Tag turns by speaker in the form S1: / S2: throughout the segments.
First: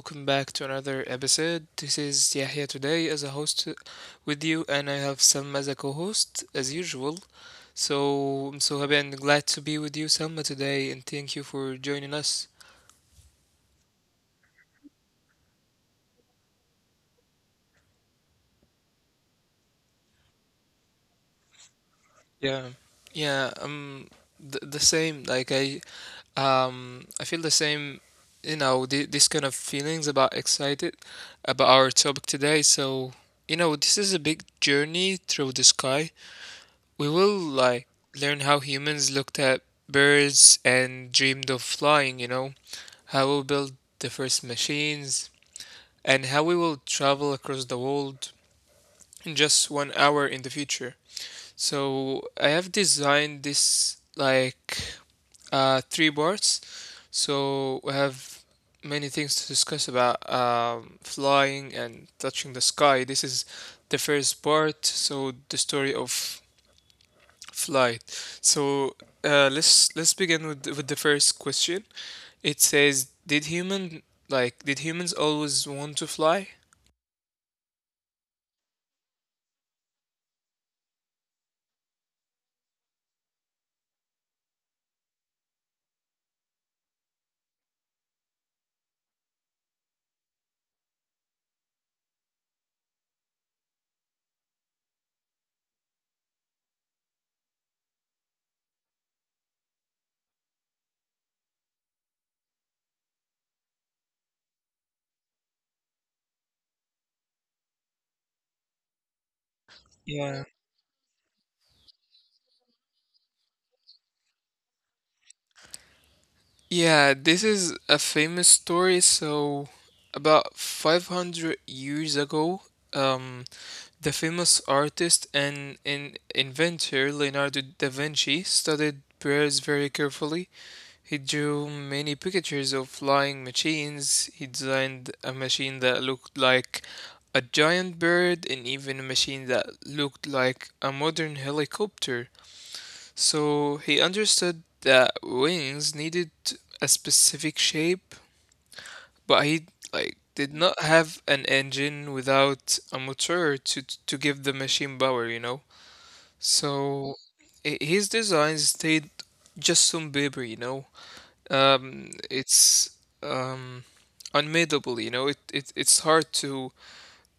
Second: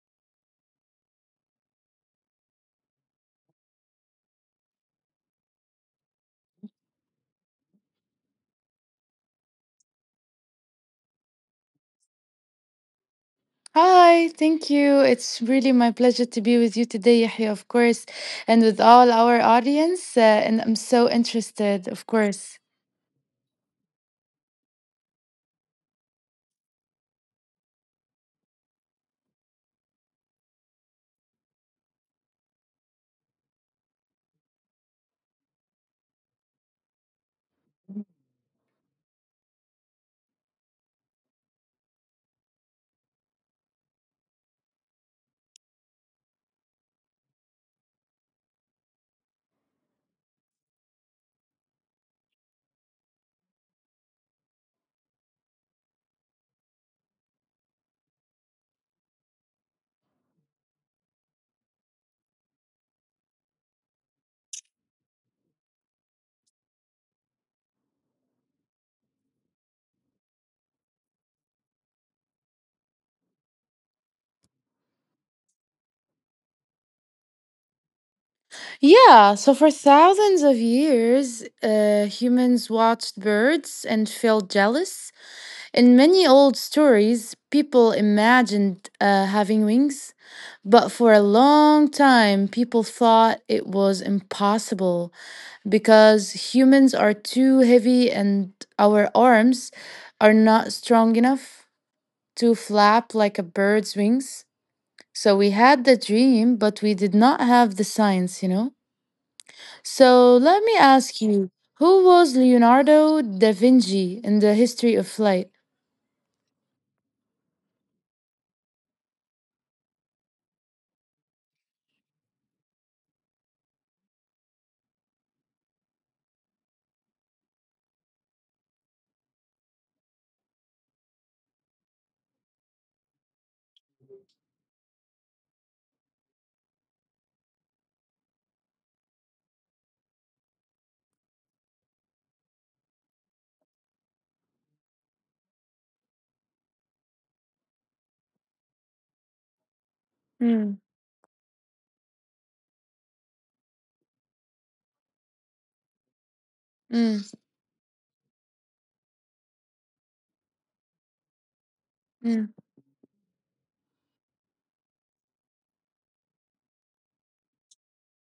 S1: welcome back to another episode. This is Yahya today as a host with you, and I have Selma as a co host as usual. So I'm so happy and glad to be with you, Selma, today, and thank you for joining us.
S2: Hi, thank you. It's really my pleasure to be with you today, Yahya, of course, and with all our audience. And I'm so interested, of course.
S1: Yeah, yeah, the same, like I feel the same, this kind of feelings about excited about our topic today. So, this is a big journey through the sky. We will like learn how humans looked at birds and dreamed of flying, how we built the first machines, and how we will travel across the world in just one hour in the future. So I have designed this like three parts. So we have many things to discuss about flying and touching the sky. This is the first part, so the story of flight. So let's begin with with the first question. It says, Did humans always want to fly?"
S2: Yeah, so for thousands of years, humans watched birds and felt jealous. In many old stories, people imagined having wings, but for a long time, people thought it was impossible. Because humans are too heavy and our arms are not strong enough to flap like a bird's wings. So we had the dream, but we did not have the science, you know? So let me ask
S1: Yeah.
S2: you, who was Leonardo da Vinci in the history of flight?
S1: Yeah, this is a famous story. So about 500 years ago, um, the famous artist and inventor Leonardo da Vinci studied birds very carefully. He drew many pictures of flying machines. He designed a machine that looked like a giant bird and even a machine that looked like a modern helicopter. So he understood that wings needed a specific shape, but he
S2: Mm,
S1: like did not have an engine without a motor to give the machine power.
S2: mm,
S1: So his designs stayed just on paper, you know
S2: mm,
S1: it's um, unmidable. You know. It's hard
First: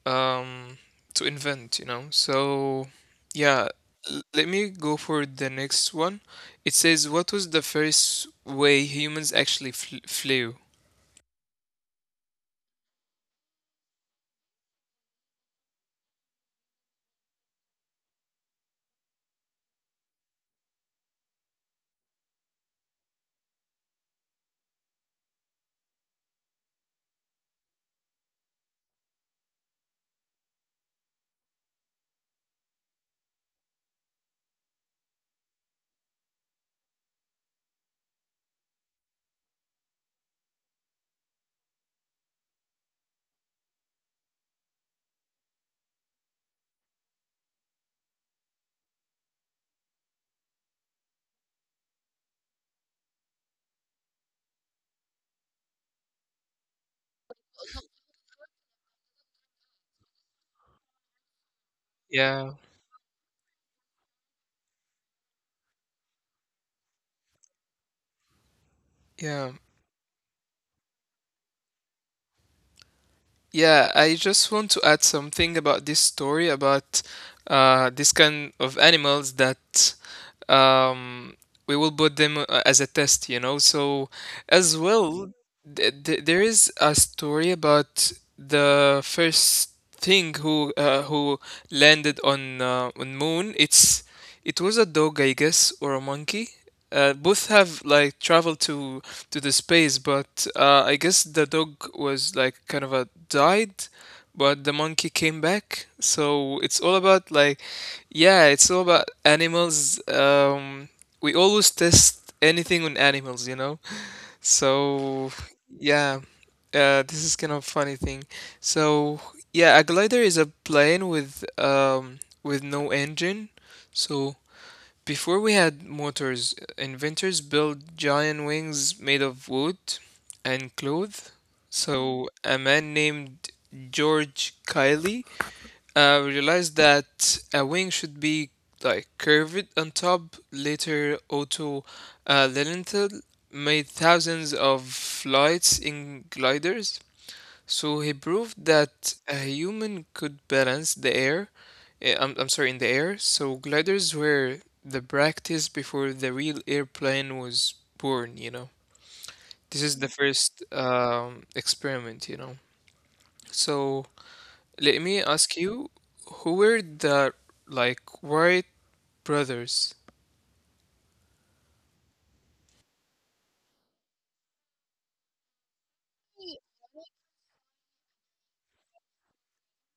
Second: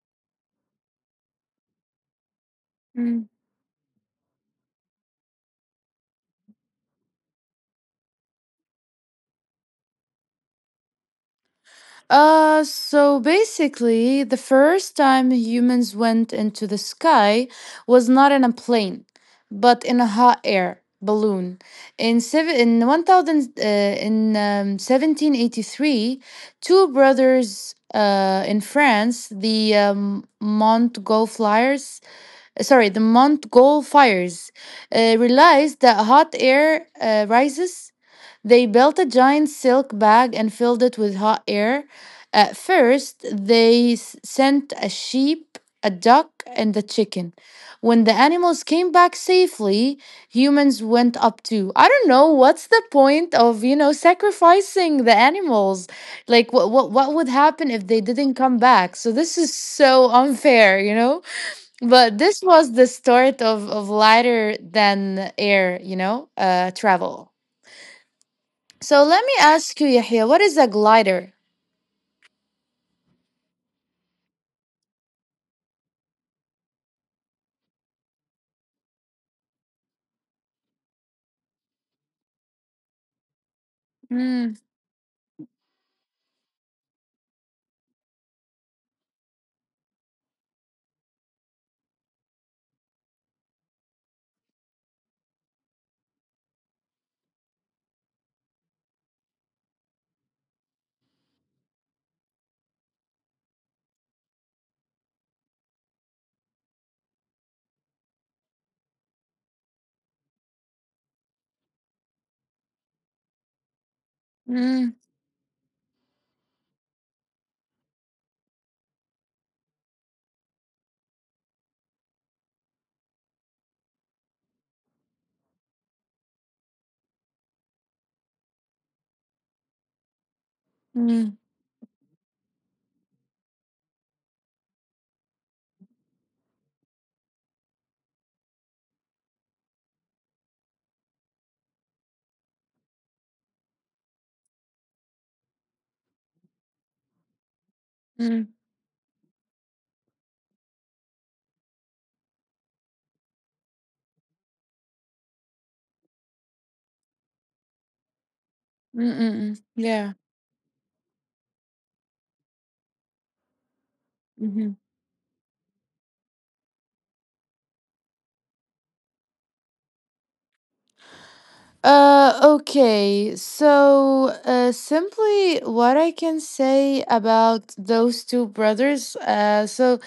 S1: um, to invent. So
S2: mm.
S1: yeah, let me go for the next one. It says, "What was the first way humans actually fl flew?"
S2: So basically, the first time humans went into the sky was not in a plane, but in a hot air balloon. In seven, in 1,000, in 1783, two brothers, in France, the Montgolfiers, Flyers, sorry, the Montgolfiers, realized that hot air rises. They built a giant silk bag and filled it with hot air. At first, they sent a sheep, a duck, and a chicken. When the animals came back safely, humans went up too. I don't know what's the point of, sacrificing the animals. Like what would happen if they didn't come back? So this is so unfair, you know? But this
S1: Yeah,
S2: was the start of lighter than air travel. So let me
S1: yeah.
S2: ask you, Yahya, what is a glider?
S1: Yeah, I just want to add something about this story about this kind of animals that um, we will put them as a test. So,
S2: Mm,
S1: as well, th th there is a story about the first thing who landed on moon. It was a dog, I guess, or a monkey. Both have like traveled to the space, but I guess the dog was like kind of a died, but the monkey came back. So it's all about like, yeah, it's all about animals. We always test anything on animals.
S2: mm,
S1: So yeah, this is kind of funny thing. So yeah, a glider is a plane with no engine. So before we had motors, inventors built giant wings made of wood and
S2: mm, mm,
S1: cloth. So a man named George Kiley realized that a wing should be like curved on top. Later, Otto Lilienthal made thousands of flights in gliders. So
S2: mm,
S1: he
S2: mm,
S1: proved that a human could balance the air, I'm sorry, in the air. So gliders were the practice before the real airplane was born.
S2: mm.
S1: This is
S2: Yeah.
S1: the first experiment. So
S2: Hmm.
S1: let me ask you, who were the like Wright brothers?
S2: Okay. So, simply what I can say about those two brothers, so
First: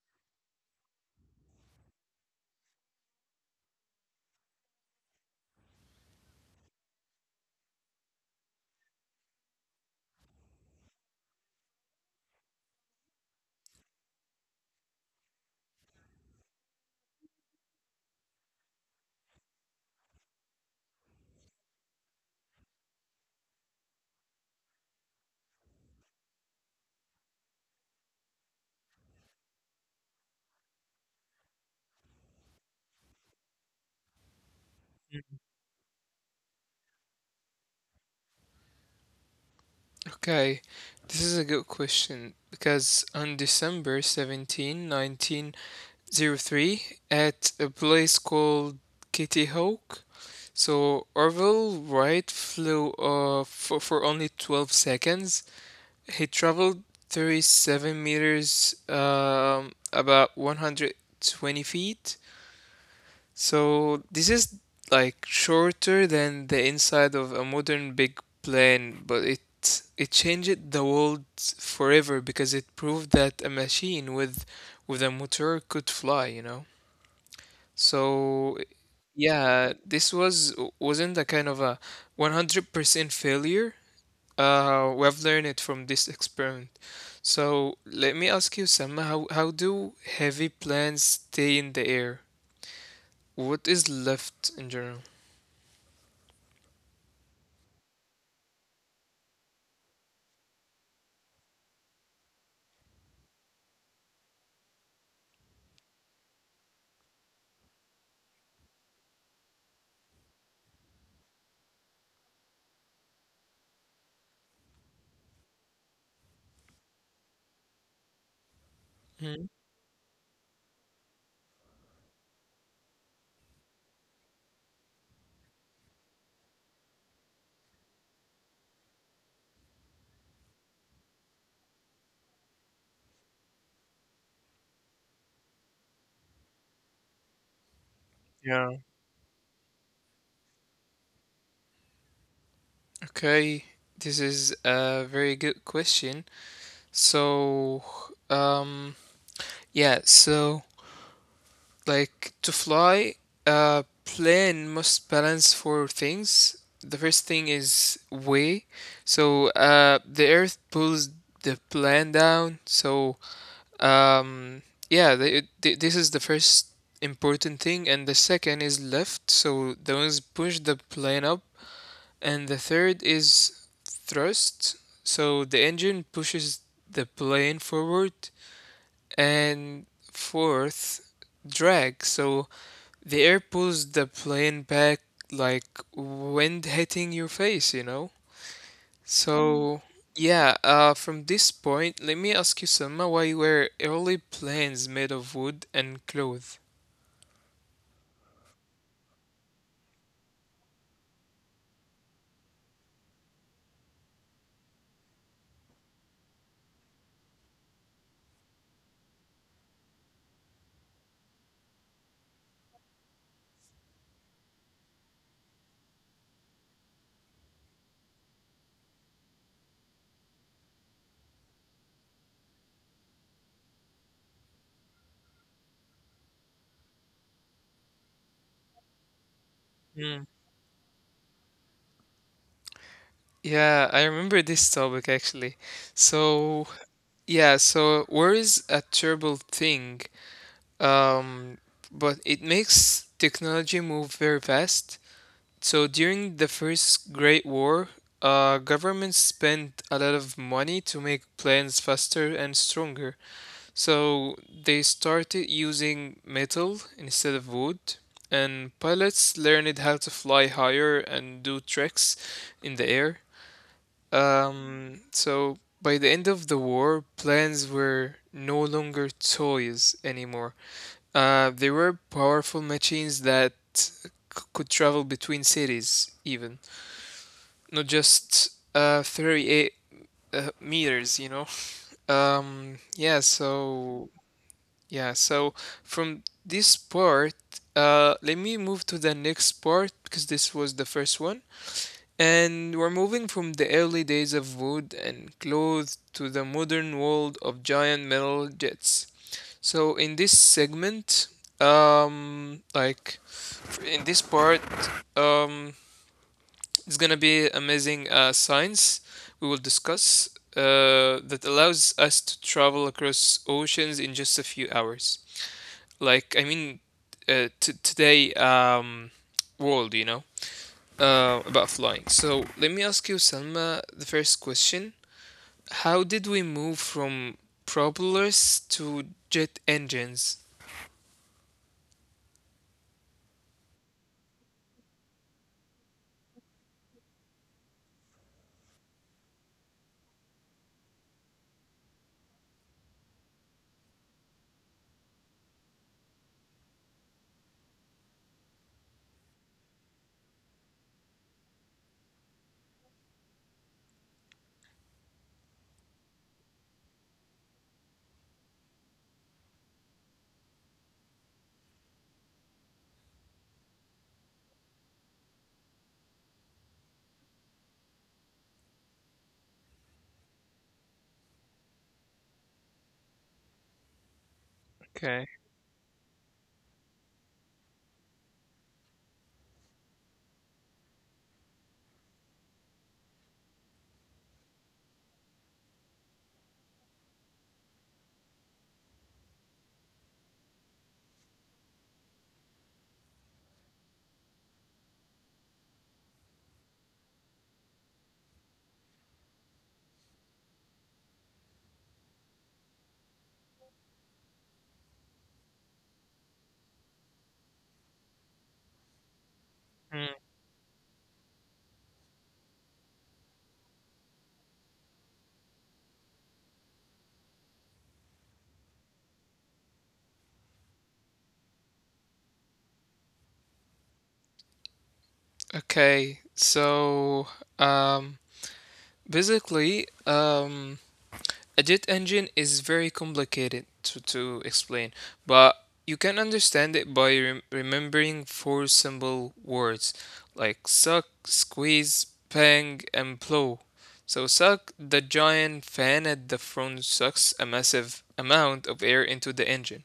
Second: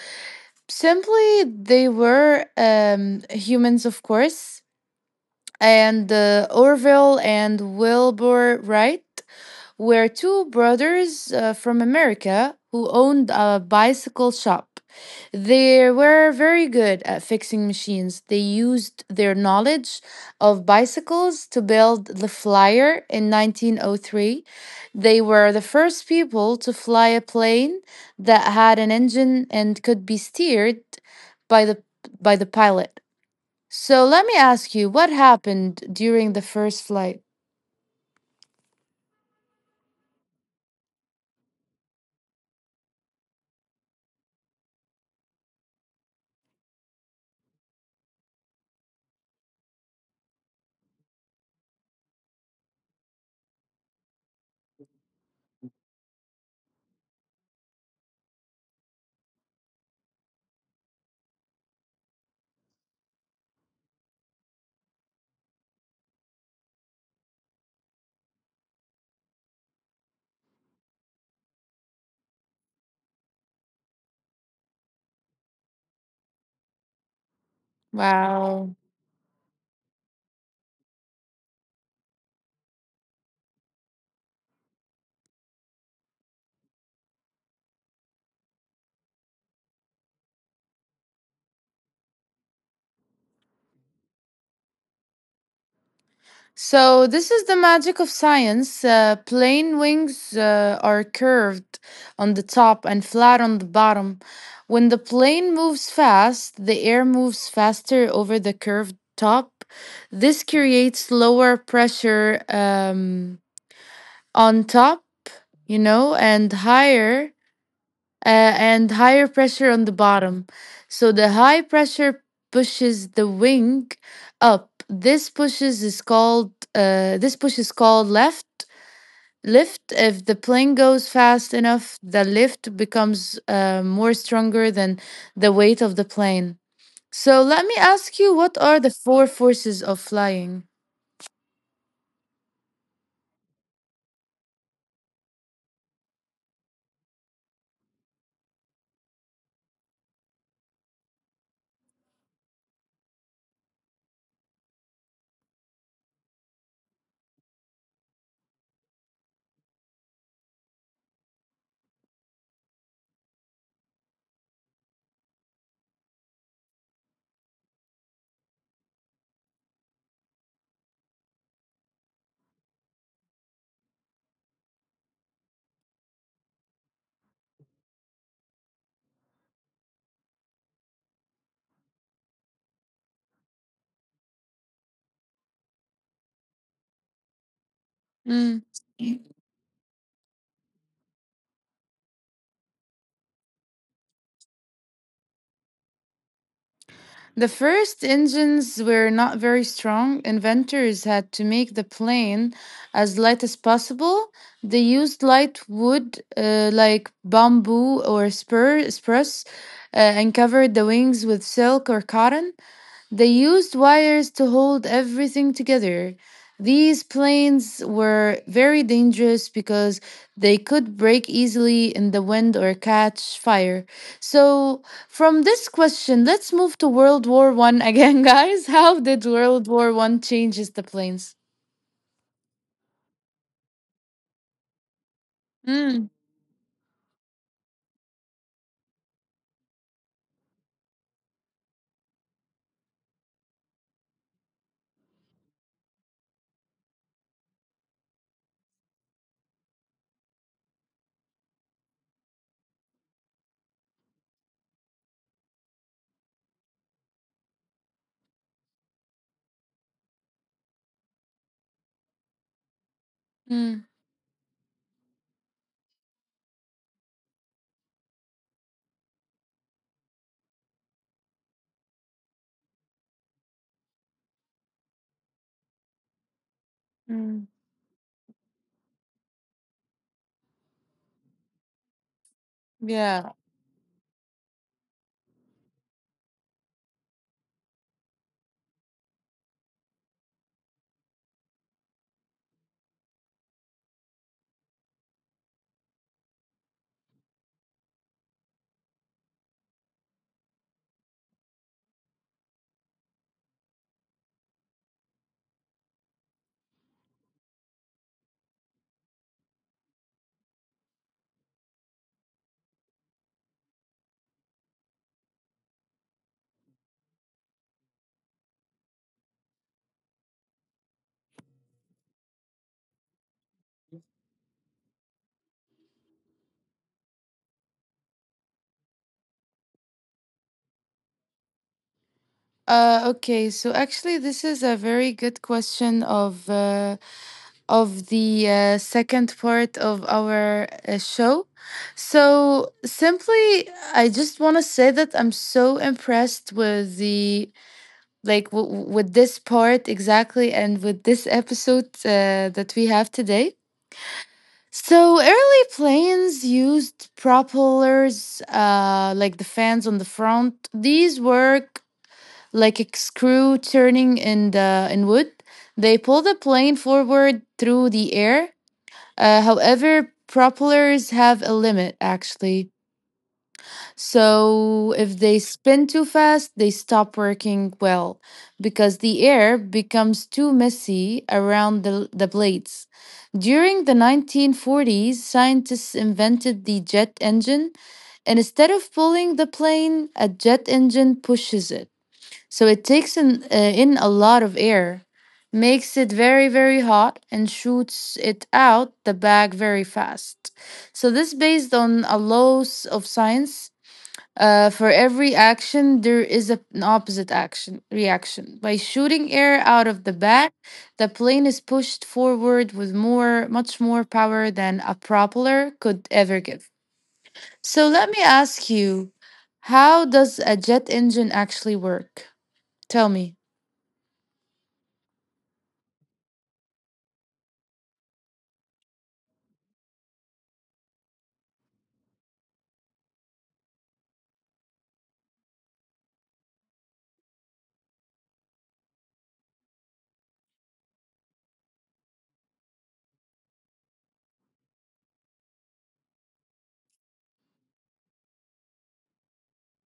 S2: simply they were humans, of course, and Orville and Wilbur Wright were two brothers from America who owned a bicycle shop. They were very good at fixing machines. They used their knowledge of bicycles to build the Flyer in 1903. They were the first people to fly a plane that had an engine and could be steered by the by the pilot. So let me ask you, what happened during the first flight?
S1: Okay, this is a good question because on December 17, '03, at a place called Kitty Hawk. So Orville Wright flew for only 12 seconds. He traveled 37 meters, about 120 feet. So this is like shorter than the inside of a modern big plane, but it changed the world forever because it proved that a machine with a motor could fly. So
S2: Wow.
S1: yeah, this wasn't a kind of a 100% failure. We have learned it from this experiment. So let me ask you, Sam, how do heavy plants stay in the air? What is left in general?
S2: So, this is the magic of science. Plane wings are curved on the top and flat on the bottom. When the plane moves fast, the air moves faster over the curved top. This creates lower pressure on top, and higher
S1: Mhm.
S2: pressure on the bottom. So the high pressure pushes the wing up. This push is called left lift. If the plane goes fast enough, the lift becomes more stronger than the weight of the plane. So let me ask you, what
S1: Yeah.
S2: are the four forces of flying?
S1: Okay, this is a very good question. So, um, yeah, so. Like to fly, a plane must balance four things. The first thing is weight. So the Earth pulls the plane down. So um, yeah, the, th this is the first important thing, and the second is lift. So the wings push the plane up, and the third is thrust. So the engine pushes the plane forward, and fourth drag. So the air pulls the plane back like wind hitting your face.
S2: Mm.
S1: So, yeah, from this point, let me ask you, Selma, why were early planes made of wood and cloth?
S2: The first engines were not very strong. Inventors had to make the plane as light as possible. They used light wood like bamboo or spruce and covered the wings with silk or cotton. They used wires to hold everything together. These planes were very dangerous because they could break easily in the wind or catch fire. So, from this question, let's move to World War One again, guys. How did
S1: Hmm.
S2: World War One changes the planes?
S1: Yeah, I remember this topic actually. So,
S2: Mm,
S1: yeah, so war is a terrible thing, um, but it makes technology move very fast. So during the First Great War, governments spent a lot of money to make planes faster and stronger. So they started using metal instead of wood, and pilots learned how to fly higher and do tricks in the air.
S2: mm,
S1: So by the end of the war, planes were no longer toys anymore. They were powerful machines that could travel between cities, even
S2: mm.
S1: not just 38 meters. Yeah,
S2: Yeah.
S1: so yeah, so from this part let me move to the next part because this was the first one. And we're moving from the early days of wood and cloth to the modern world of giant metal jets. So in this segment, like in this part, um, it's gonna be amazing science we will discuss that allows us to travel across oceans in just a few hours. Like, I mean, today world, about flying. So let me ask you, Salma, the first question: How did we move from propellers to jet engines?
S2: Okay. So actually, this is a very good question. Of the second part of our show. So, simply, I just want to say that I'm so impressed with the like w- w- with this part exactly and with this episode that we have today. So, early planes used propellers, like the fans on the front. These work like a screw turning in wood. They pull the plane forward through the air. However, propellers have a limit actually. So if
S1: Okay.
S2: they spin too fast, they stop working well because the air becomes too messy around the blades. During the 1940s, scientists invented the jet engine, and instead of pulling the plane, a jet engine pushes it. So it takes in a lot of air, makes it very, very hot, and shoots it out the back very fast. So this based on a laws of science. For every action, there is an opposite action reaction. By shooting air out of the
S1: Mm.
S2: back, the plane is pushed forward with much more power than a propeller could ever give. So let me ask you, how does a jet engine actually work? Tell me.
S1: Okay. So, um, basically, a jet engine is very complicated to explain, but you can understand it by remembering four simple words like suck, squeeze, bang, and blow. So, suck, the giant fan at the front sucks a massive amount of air into the engine.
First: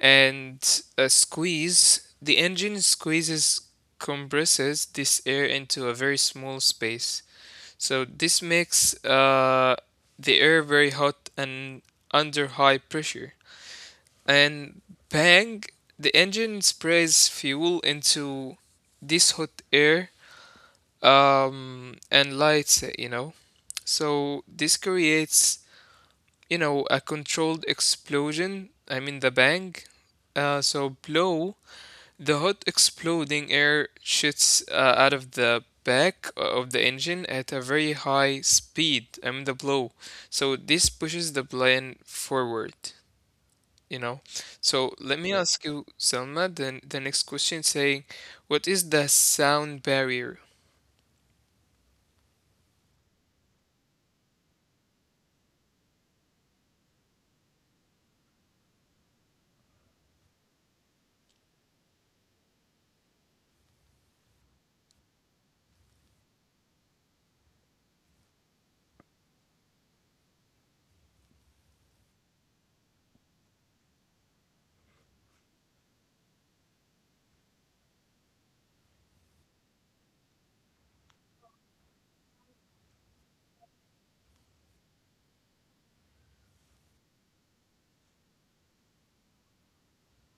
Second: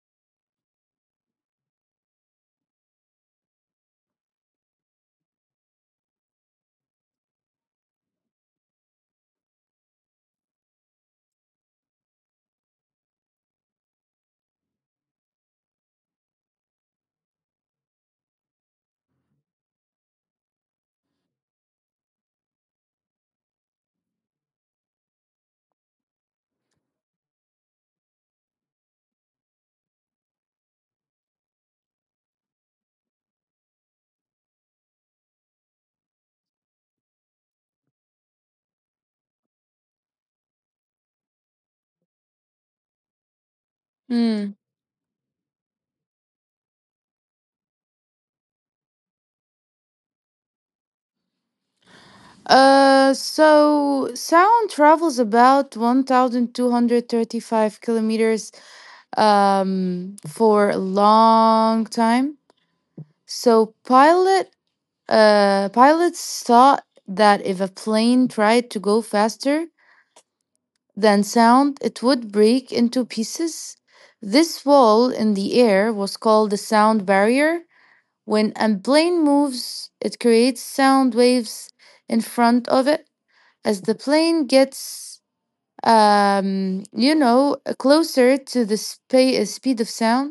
S1: And a squeeze, the engine squeezes, compresses this air into a very small space. So this makes the air very hot and under high pressure. And bang, the engine sprays fuel into this hot air and lights it. So this creates, a controlled explosion. I mean, the bang. So blow, the hot exploding air shoots out of the back of the engine at a very high speed. I mean the blow. So this pushes the plane forward, you know.
S2: Mm.
S1: So let me, yeah, ask you, Selma, then the next question saying, what is the sound barrier?
S2: So sound travels about 1,235 kilometers for a long time. So pilots thought that if a plane tried to go faster than sound, it would break into pieces. This wall in the air was called the sound barrier. When a plane moves, it creates sound waves in front of it. As the plane gets, closer to the speed of sound,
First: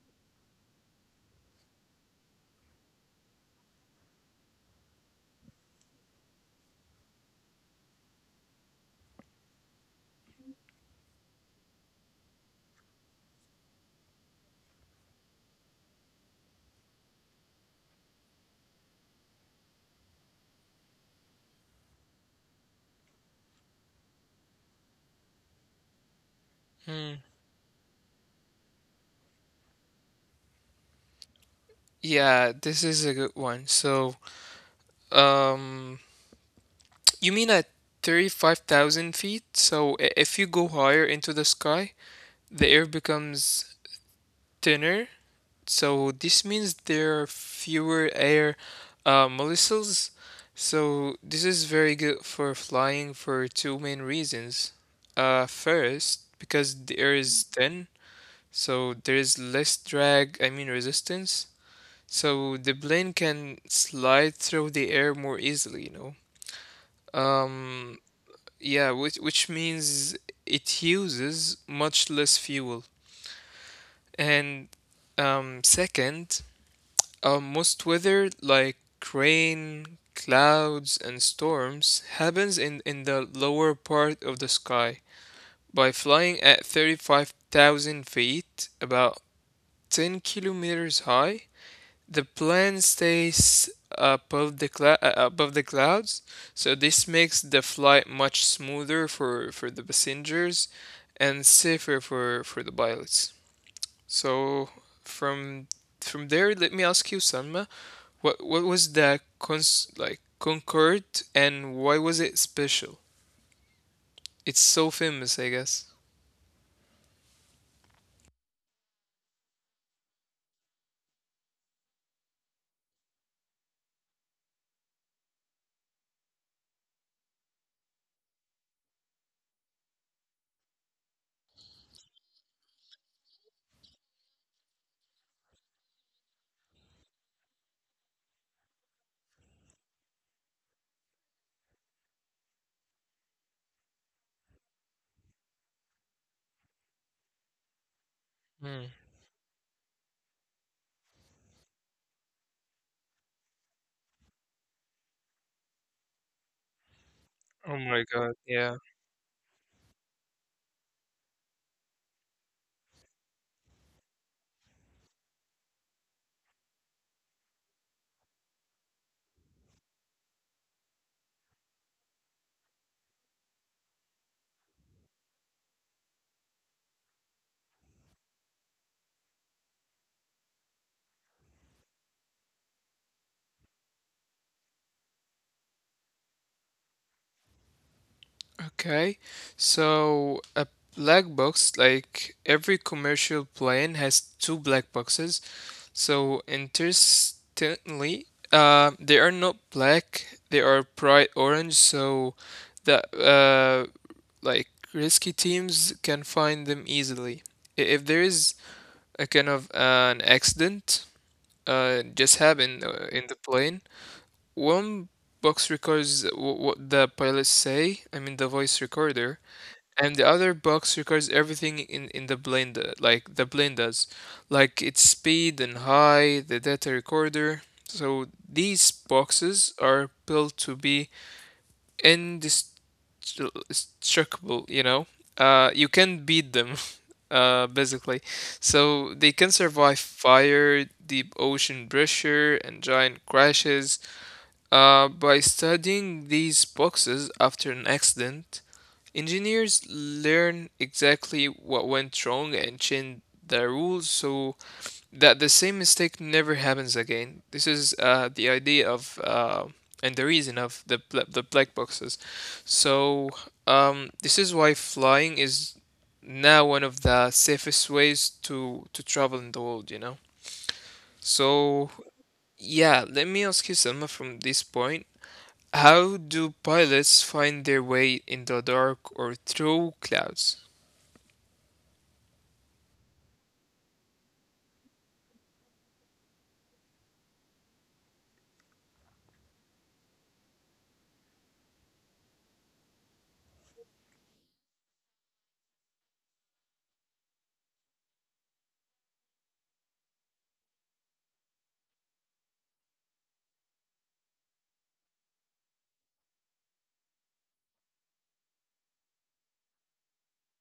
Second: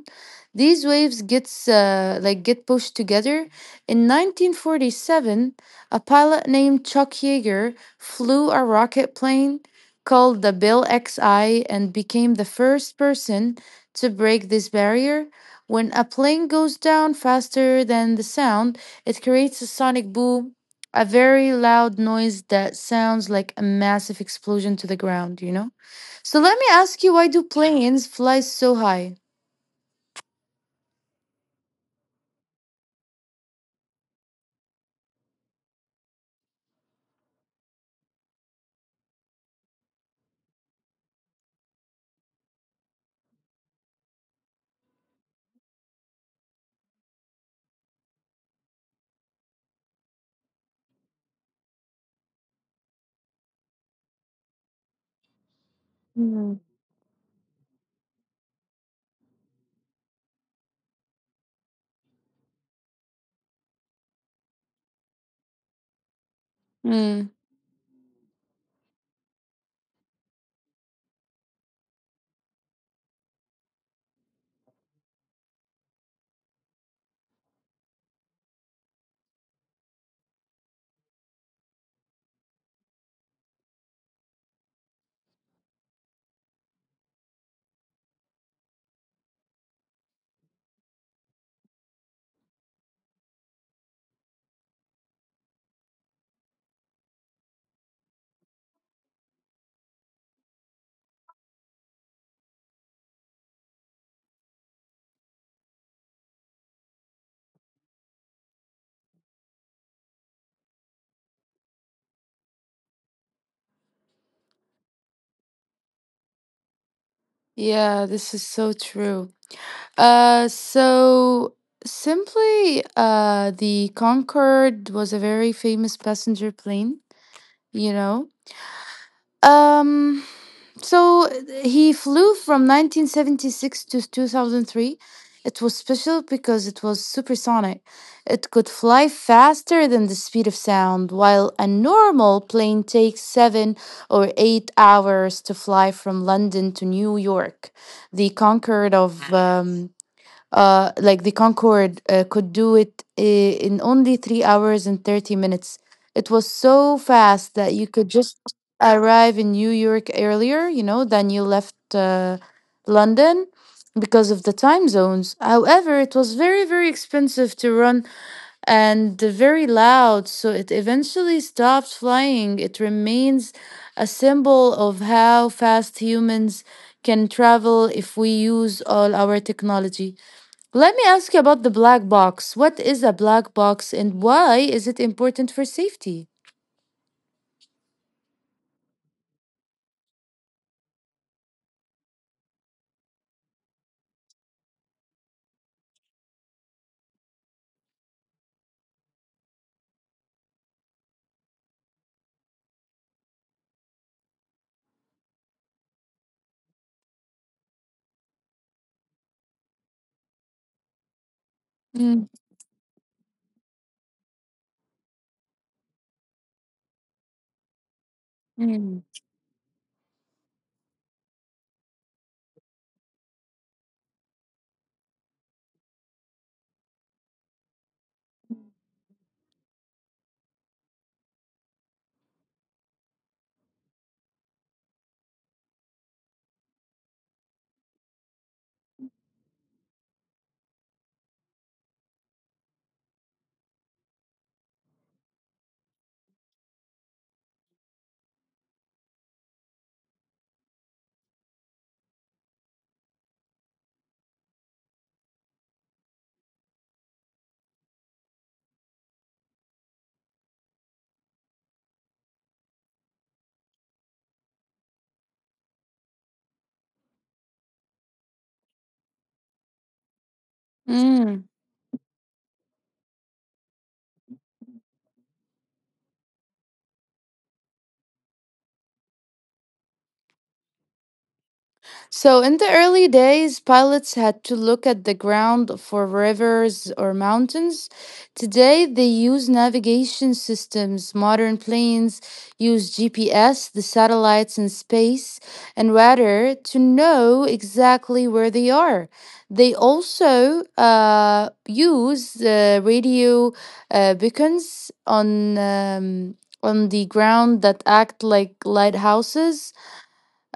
S2: these waves get pushed together. In 1947, a pilot named Chuck Yeager flew a rocket plane called the Bill XI and became the first person to break this barrier. When a plane goes down faster than the sound, it creates a sonic boom, a very loud noise that sounds like a massive explosion to the ground, you know? So let me ask you,
S1: Hmm.
S2: why do planes fly so high?
S1: Yeah, this is a good one. So, um, you mean at 35,000 feet? So if you go higher into the sky, the air becomes thinner. So this means there are fewer air molecules. So this is very good for flying for two main reasons. First,
S2: Mm.
S1: because the air is thin, so there is less drag, I mean resistance. So the plane can slide through the air more easily, know.
S2: Mm,
S1: Um, yeah, which means it uses much less fuel. And second, most weather, like rain, clouds, and storms, happens in the lower part of the sky. By flying at 35,000 feet, about 10 kilometers high, the plane stays above above the clouds, so this makes the flight much smoother for the passengers and safer for the pilots. So, from from there, let me ask you, Salma. What was the cons like Concord, and why was it special? It's so famous, I guess.
S2: yeah, this is so true. So simply, the Concorde was a very famous passenger plane, you know? Um, So he flew from 1976 to 2003. It was special because it was supersonic. It could fly faster than the speed of sound, while a normal plane takes 7 or 8 hours to fly from London to New York. The
S1: Hmm.
S2: Concorde of um, the Concorde could do it in only 3 hours and 30 minutes. It was so fast that
S1: Oh
S2: you
S1: my
S2: could
S1: God,
S2: just
S1: yeah.
S2: arrive in New York earlier, than you left London because of the time zones. However, it was very, very expensive to run and very loud. So it eventually stopped flying. It remains a symbol of how fast humans can travel if we use all our technology. Let me ask you about the black box. What is a black box and why is it important for safety?
S1: Okay. So a black box, like every commercial plane has two black boxes. So interestingly, they are not black, they are bright orange, so the like risky teams can find them easily. If there is a kind of an accident
S2: Mm,
S1: just happened in the plane. One box records what the pilots say, I mean the voice
S2: mm,
S1: recorder, and the other box records everything in the plane, like the plane does, like its speed and high, the data recorder. So these boxes are built to be indestructible, you know? You can beat them, basically. So they can survive fire, deep ocean pressure, and giant crashes. By studying these boxes after an accident, engineers learn exactly what went wrong and change the rules so that the same mistake never happens again. This is the idea of and the reason of the black boxes. So this is why flying is now one of the safest ways to travel in the world. You know.
S2: mm.
S1: So yeah, let me ask you, Selma, from this point. How do pilots find their way in the dark or through clouds?
S2: So, in the early days, pilots had to look at the ground for rivers or mountains. Today, they use navigation systems. Modern planes use GPS, the satellites in space, and radar to know exactly where they are. They also use radio beacons on the ground that act like lighthouses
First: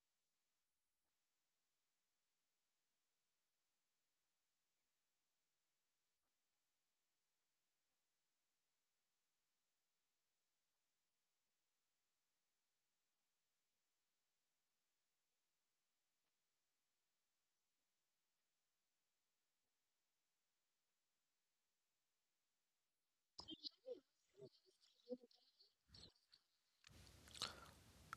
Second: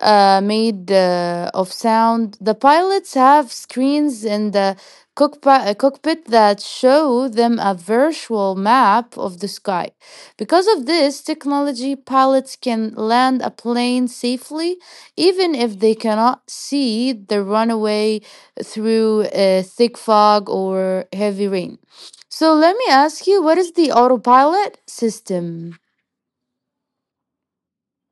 S2: made of sound. The pilots have screens in the cockpit that show them a virtual map of the sky. Because of this technology, pilots can land a plane safely, even if they cannot see the runway through a thick fog or heavy rain. So let me ask you, what is the autopilot system?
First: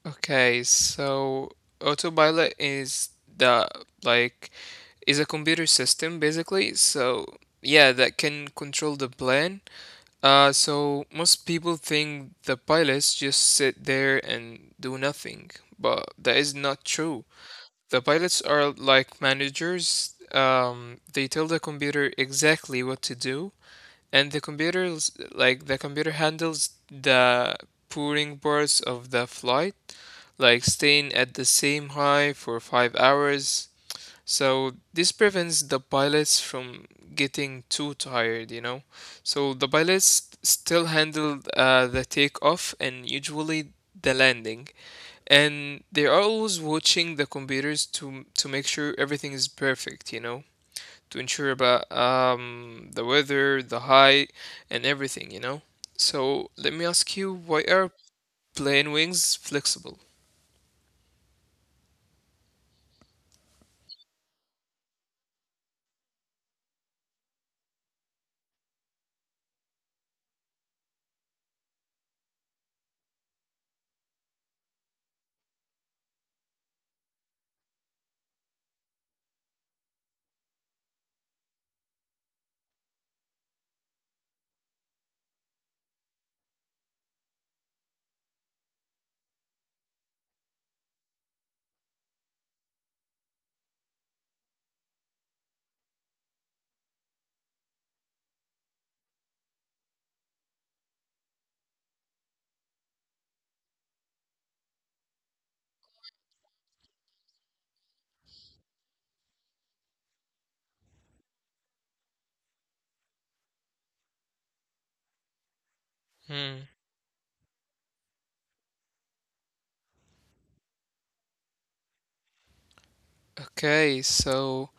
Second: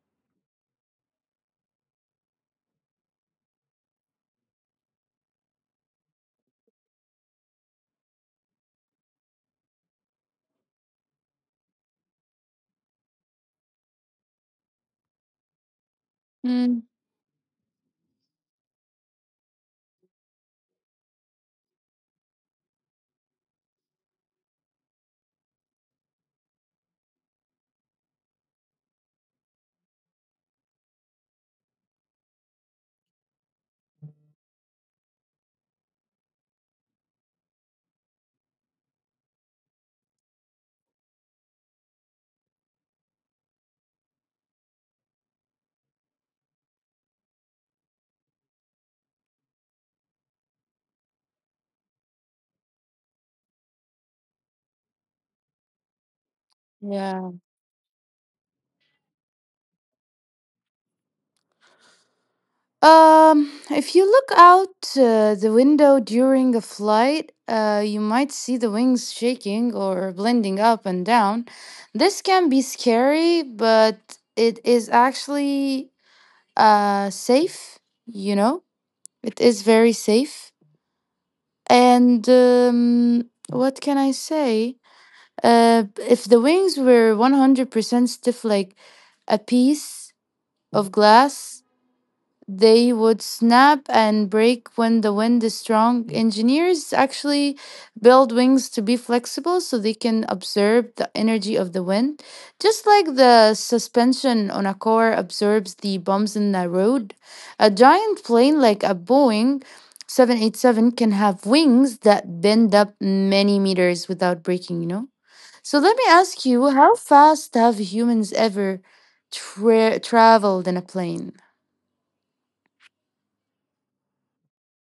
S1: Okay, so autopilot is the like is a computer system basically. So yeah, that can control the plane. So most people think the pilots just sit there and do nothing, but that
S2: Mm,
S1: is not true. The pilots are like managers. They tell the computer exactly what to do, and the computer handles the pouring parts of the flight like staying at the same high for 5 hours. So this prevents the pilots from getting too tired. So the pilots still handle the takeoff and usually the landing, and they are always watching the computers to make sure everything is perfect. To ensure about the weather, the height, and everything, you know? So let me ask
S2: yeah.
S1: you, why are plane wings flexible?
S2: If you look out the window during a flight, you might see the wings shaking or blending up and down. This can be scary, but it is actually safe, you know? It is very safe. And what can I say? If the wings were 100% stiff, like a piece of glass, they would snap and break when the wind is strong. Engineers actually build wings to be flexible so they can absorb the energy of the wind, just like the suspension on a car absorbs the bumps in the road. A giant plane like a Boeing 787 can have wings that bend up many meters without breaking, you know? So let me ask you,
S1: Hmm.
S2: how fast have humans ever traveled in a plane?
S1: Okay, so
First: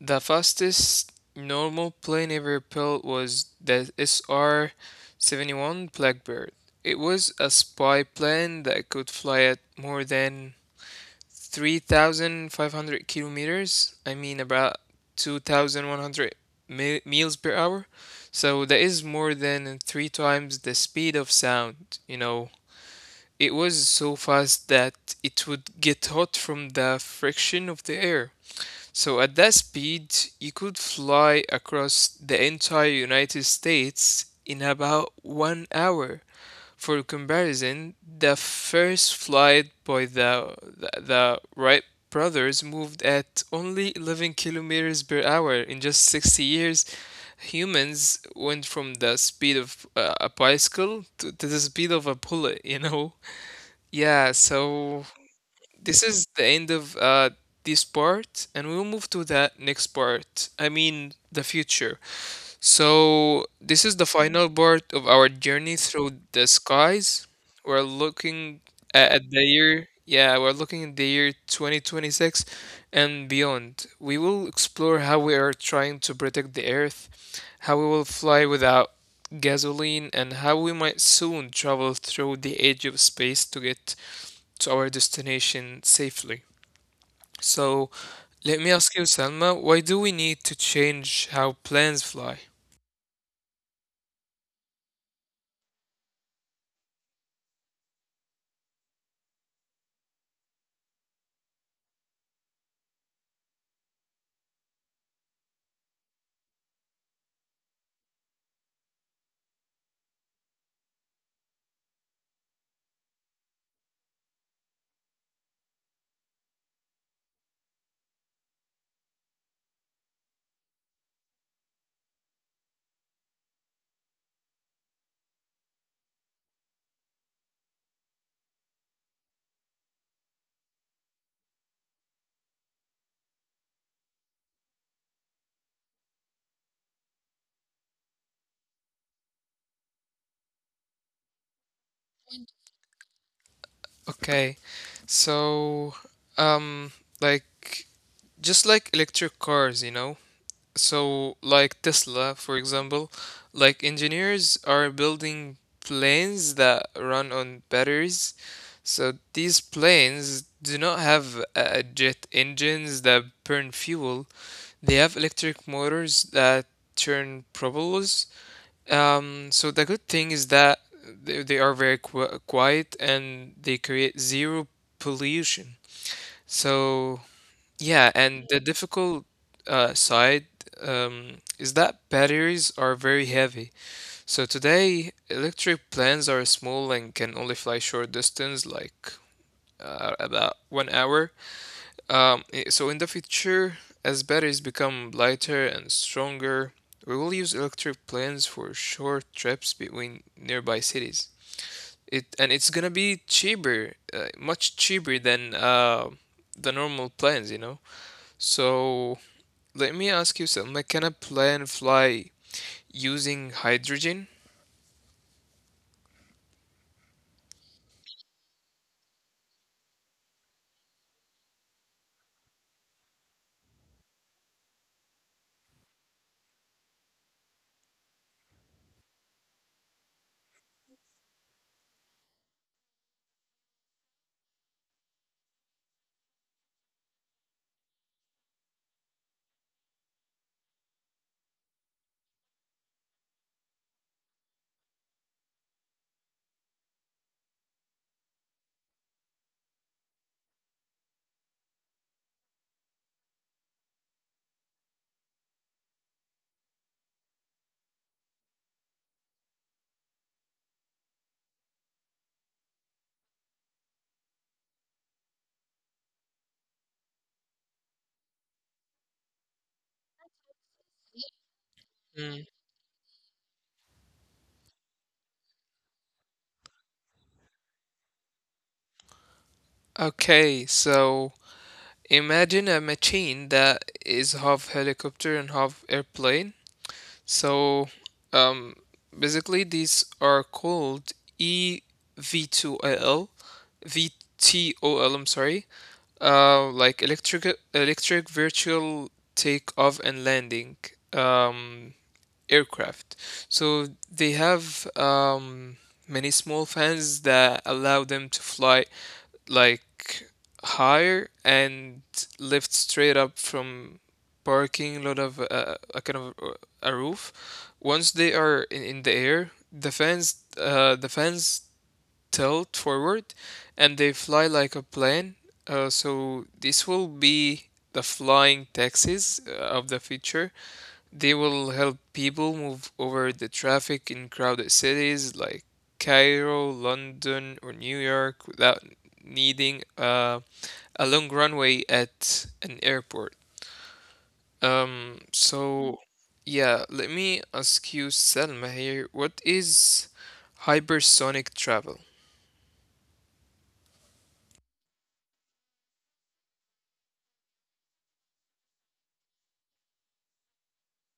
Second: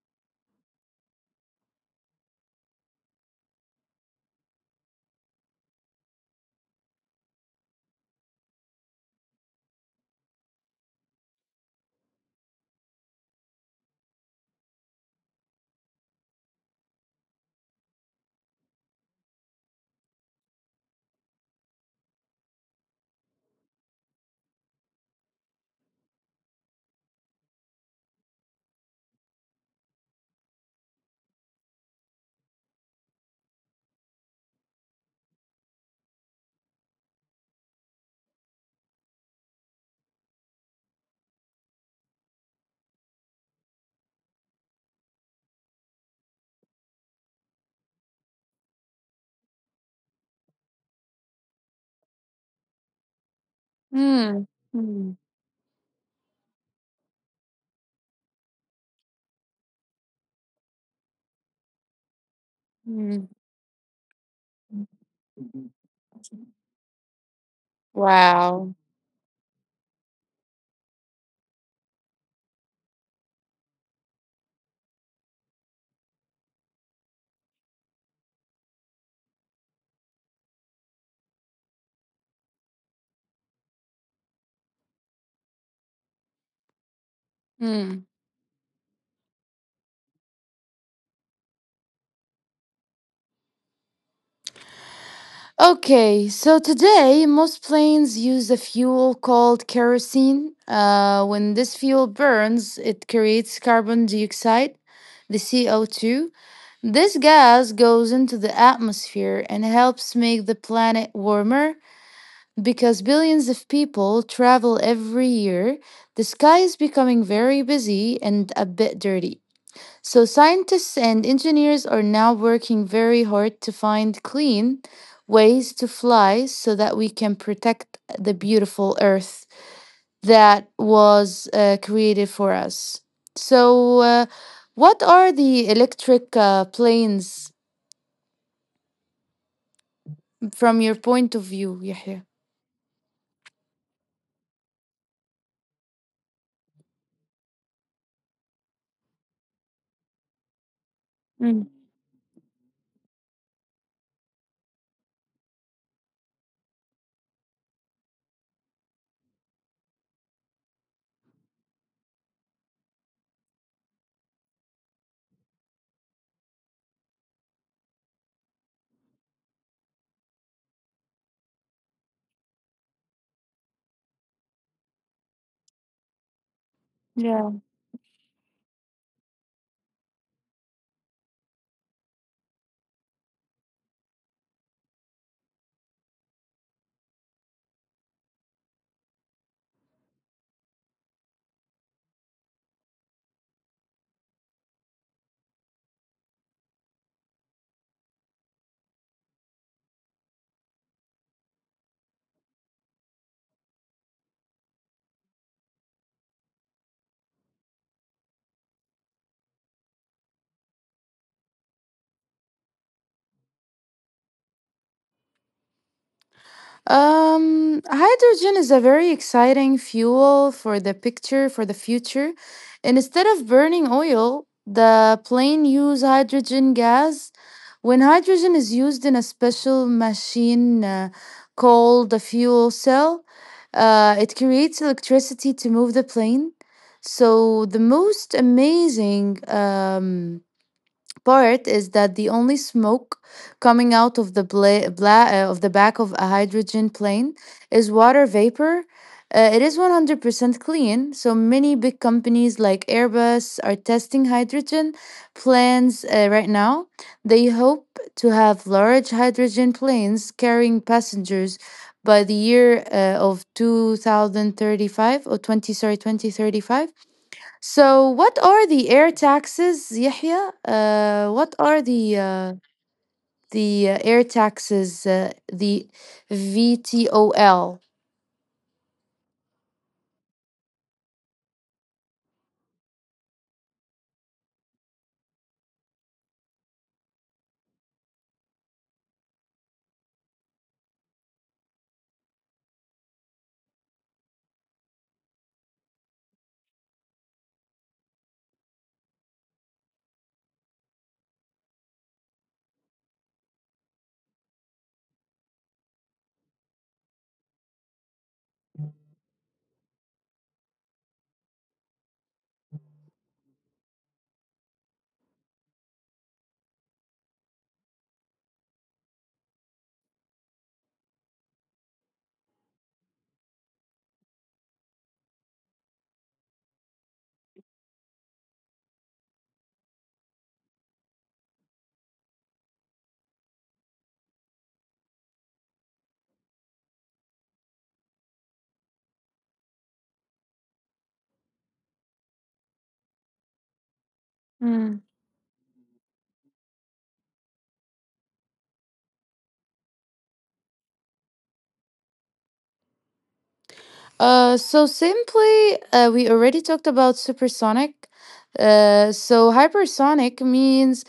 S1: the fastest normal plane ever built was the SR 71 Blackbird. It was a spy plane that could fly at more than 3,500 kilometers. I mean, about 2,100 miles per hour. So that is more than three times the speed of sound. You know, it was so fast that it would get hot from the friction of the air. So at that speed, you could fly across the entire United States in about one hour. For comparison, the first flight by the Wright brothers moved at only 11 kilometers per hour. In just 60 years, humans went from the speed of a bicycle to the speed of a bullet, you know? Yeah,
S2: Mm,
S1: so
S2: mm,
S1: this is the end of this part, and we'll move to the next part. I mean, the future.
S2: mm.
S1: So, this is the final part of our journey through the skies. We're looking
S2: Wow.
S1: a- at the year, Yeah, we're looking at the year 2026 and beyond. We will explore how we are trying to protect the Earth, how we will fly without gasoline, and how we might soon travel through the edge of space to get to our destination safely. So,
S2: Mm.
S1: let me ask you, Salma, why do we need to change how planes fly?
S2: Okay, so today most planes use a fuel called kerosene. When this fuel burns, it creates carbon dioxide, the CO2. This gas goes into the atmosphere and helps make the planet warmer because billions of people travel every year. The sky is becoming very busy and a bit dirty. So, scientists and engineers are now working very hard to find clean ways to fly so that we can protect the beautiful Earth that was created for us. So, what are the electric planes from your point of view, Yahya?
S1: Okay, so um, like just like electric cars. So like Tesla, for example, like engineers are building planes that run on batteries. So these planes do not have jet engines that burn fuel. They have electric motors that turn propellers. So the good thing is that they are very quiet and they create zero pollution. So yeah, and the difficult side is that batteries are very heavy. So today, electric planes are small and can only fly short distance, like about one hour. So in the future, as batteries become lighter and stronger, we will use electric planes for short trips between nearby cities. It's gonna be cheaper, much cheaper than the normal planes. So let me ask you something. Like, can a plane fly using hydrogen?
S2: Hydrogen is a very exciting fuel for the future. And instead of burning oil, the plane use hydrogen gas. When hydrogen is used in a special machine called a fuel cell, it creates electricity to move the plane. So the most amazing part is that the only smoke coming out of the back of a hydrogen plane is water vapor. It is 100% clean, so many big companies like Airbus are testing hydrogen plans right now. They hope to have large hydrogen planes carrying passengers by the year of 2035 or 20 sorry 2035. So, what are the air taxes, Yahya? What are the
S1: Mm.
S2: uh, the uh, air taxes? The VTOL.
S1: Okay, so imagine a machine that is half helicopter and half airplane. So, um, basically, these are called EV2L, am sorry, like electric virtual takeoff and landing. Um, Aircraft. So they have many small fans that allow them to fly like higher and lift straight up from parking lot of a kind of a roof. Once they are in the air, the fans tilt forward and they fly like a plane. So this will be the flying taxis of the future. They will help people move over the traffic in crowded cities like Cairo, London, or New York without needing a long runway at an airport. So, yeah, let me ask you, Selma, here, what is hypersonic travel?
S2: So simply, we already talked about supersonic. So hypersonic means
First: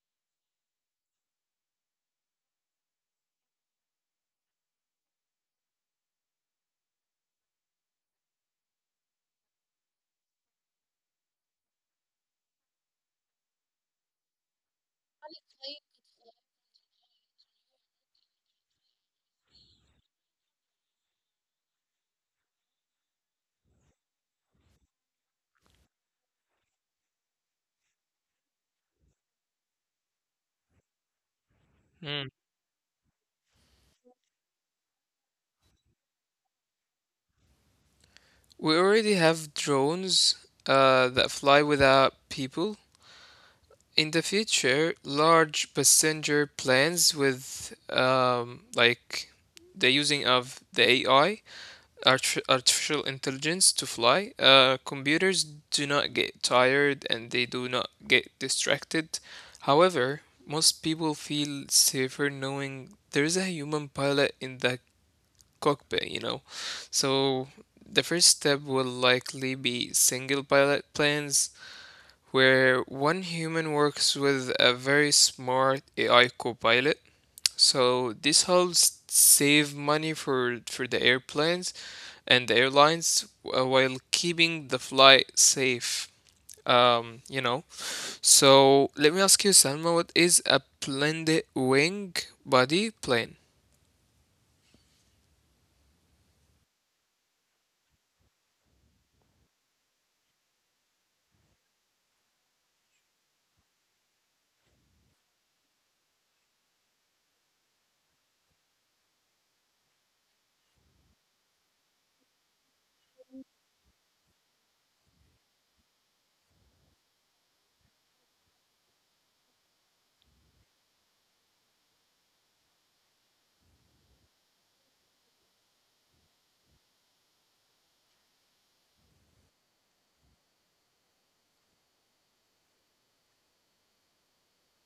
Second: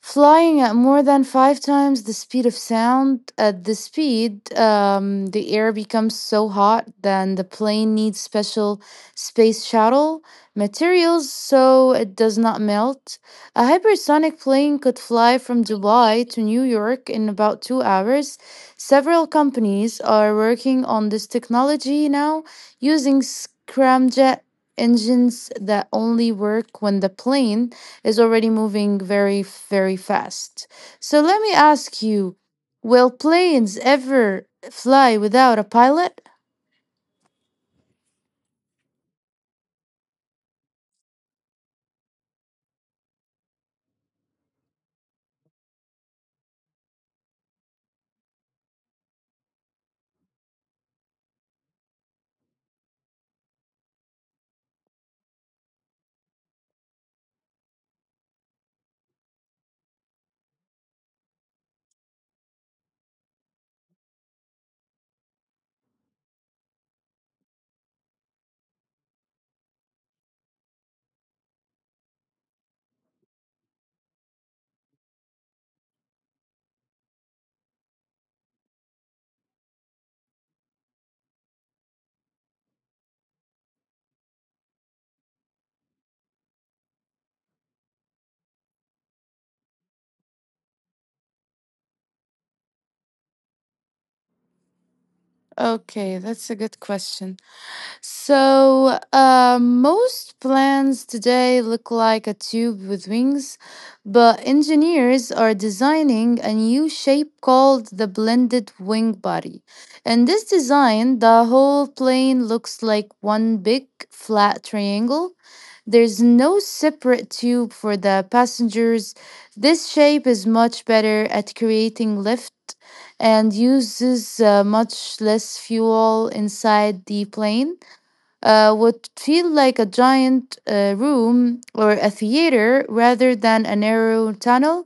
S2: flying at more than five times the speed of sound. At the speed, the air becomes so hot that the plane needs special space shuttle materials so it does not melt. A hypersonic plane could fly from Dubai to New York in about 2 hours. Several companies are working on this technology now using scramjet engines that only work when the plane is already moving very, very fast. So let me ask
S1: Hmm.
S2: you, will planes ever fly without a pilot?
S1: We already have drones that fly without people. In the future, large passenger planes with like the using of the AI, artificial intelligence to fly, computers do not get tired and they do not get distracted. However, most people feel safer knowing there is a human pilot in the cockpit. So the first step will likely be single pilot planes where one human works with a very smart AI copilot. So this helps save money for the airplanes and the airlines while keeping the flight safe. Um, you know. So let me ask you, Salma, what is a blended wing body plane?
S2: Okay, that's a good question. So, most planes today look like a tube with wings, but engineers are designing a new shape called the blended wing body. In this design, the whole plane looks like one big flat triangle. There's no separate tube for the passengers. This shape is much better at creating lift and uses much less fuel inside the plane. Would feel like a giant room or a theater rather than a narrow tunnel.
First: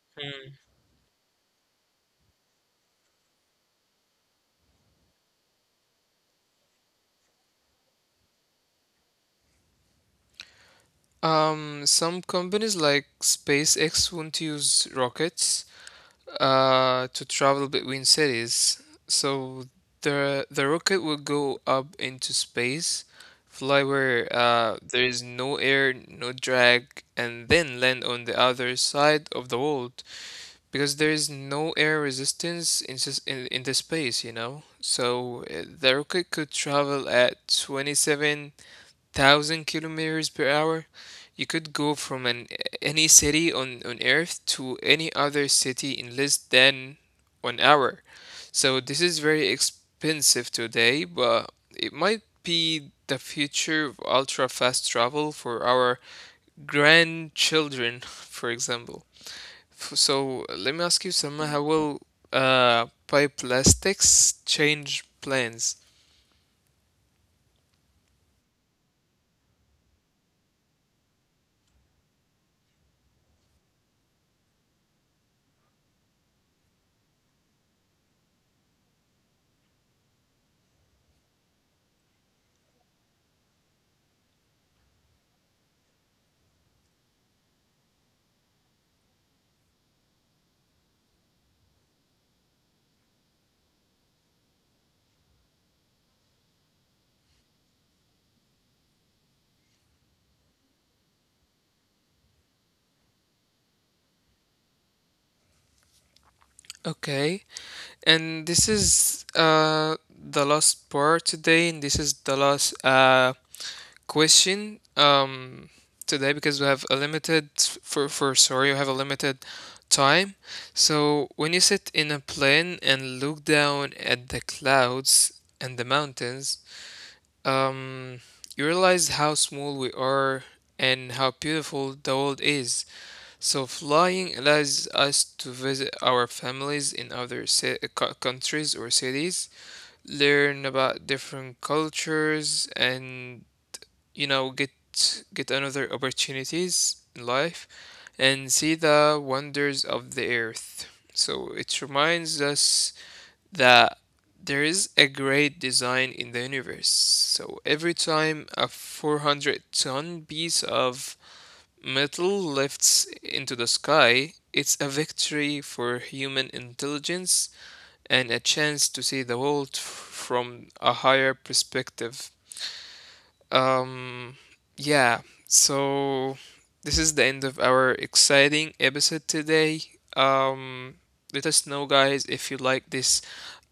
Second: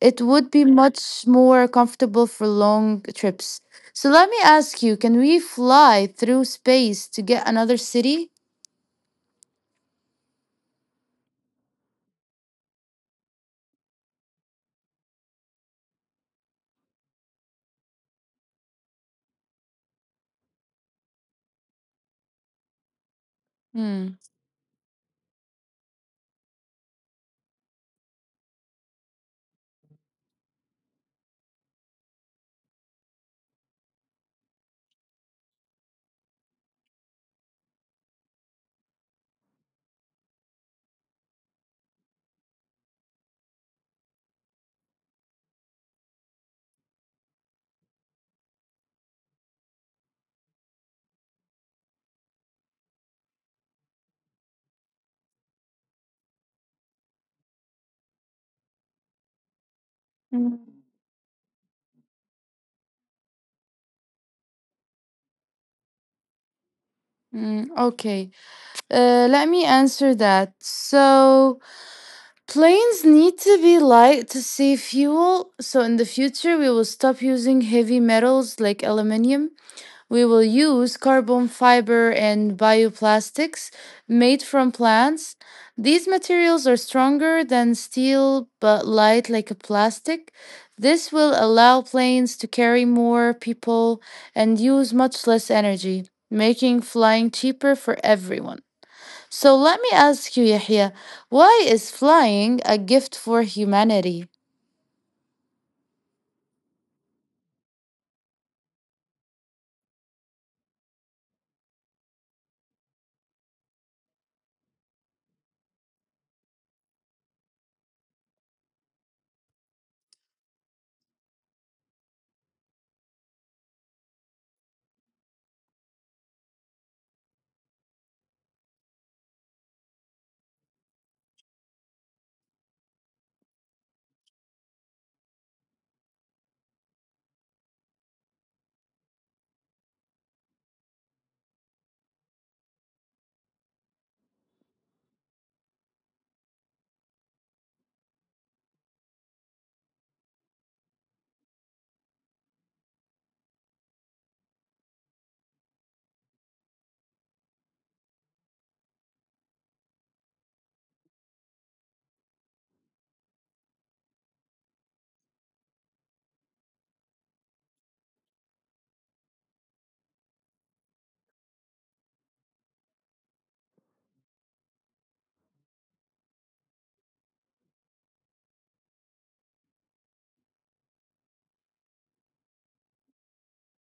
S2: It would be much more comfortable for long trips. So let me ask you, can we fly through space to get another city?
S1: Some companies like SpaceX won't use rockets. To travel between cities. So the rocket will go up into space, fly
S2: Hmm.
S1: where there is no air, no drag, and then land on the other side of the world because there is no air resistance in the space. So the rocket could travel at 27,000 kilometers per hour. You could go from an any city on Earth to any other city in less than one hour. So this is very expensive today, but it might be the future of ultra fast travel for our grandchildren, for example. So let me
S2: Mm,
S1: ask you, Sama, how will bioplastics change plans?
S2: mm, okay. Let me answer that. So, planes need to be light to save fuel. So, in the future, we will stop using heavy metals like aluminium. We will use carbon fiber and bioplastics made from plants. These materials are stronger than steel but light like a plastic. This will allow planes to carry more people and use much less energy, making flying cheaper for everyone. So let me ask you, Yahya, why is flying a gift for humanity?
S1: Okay. And this is the last part today, and this is the last question today because we have a limited time. So when you sit in a plane and look down at the clouds and the mountains, um, you realize how small we are and how beautiful the world is. So flying allows us to visit our families in other countries or cities, learn about different cultures, and you know get get another opportunities in life, and see the wonders of the earth. So it reminds us that there is a great design in the universe. So every time a 400-ton piece of metal lifts into the sky, it's a victory for human intelligence and a chance to see the world from a higher perspective. Um, yeah, so this is the end of our exciting episode today. Um, Let us know, guys, if you like this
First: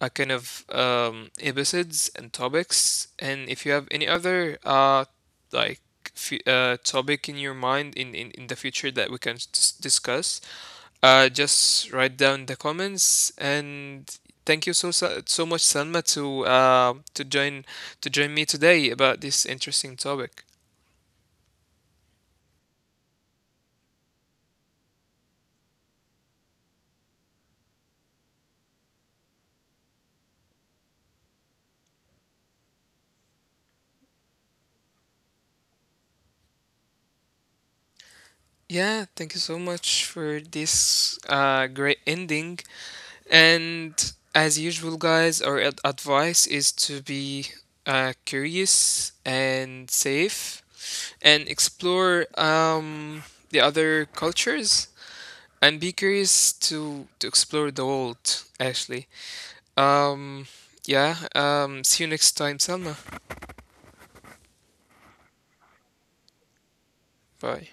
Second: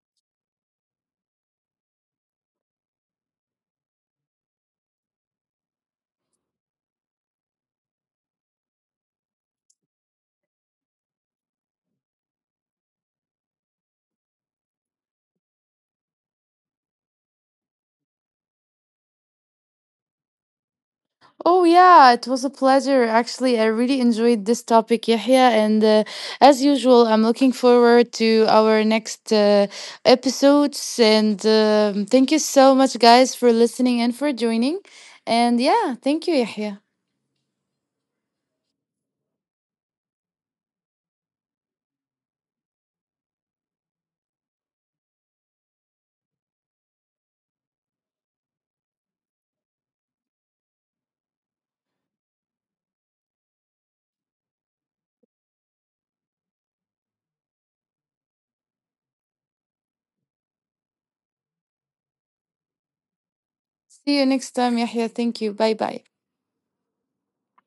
S1: kind of episodes and topics, and if you have any other like topic in your mind in the future that we can discuss. Just write down the comments and thank you so so so much, Salma, to join me today about this interesting topic.
S2: Oh, yeah, it was a pleasure. Actually, I really enjoyed this topic, Yahya. And as usual, I'm looking forward to our next episodes. And thank you so much, guys, for listening and for joining. And yeah, thank you, Yahya.
S1: Yeah, thank you so much for this great ending. And as usual, guys, our advice is to be curious and safe and explore the other cultures and be curious to explore the world, actually. Um, yeah. See you next time, Selma.
S2: See you next time, Yahya. Thank you. Bye bye.
S1: Bye.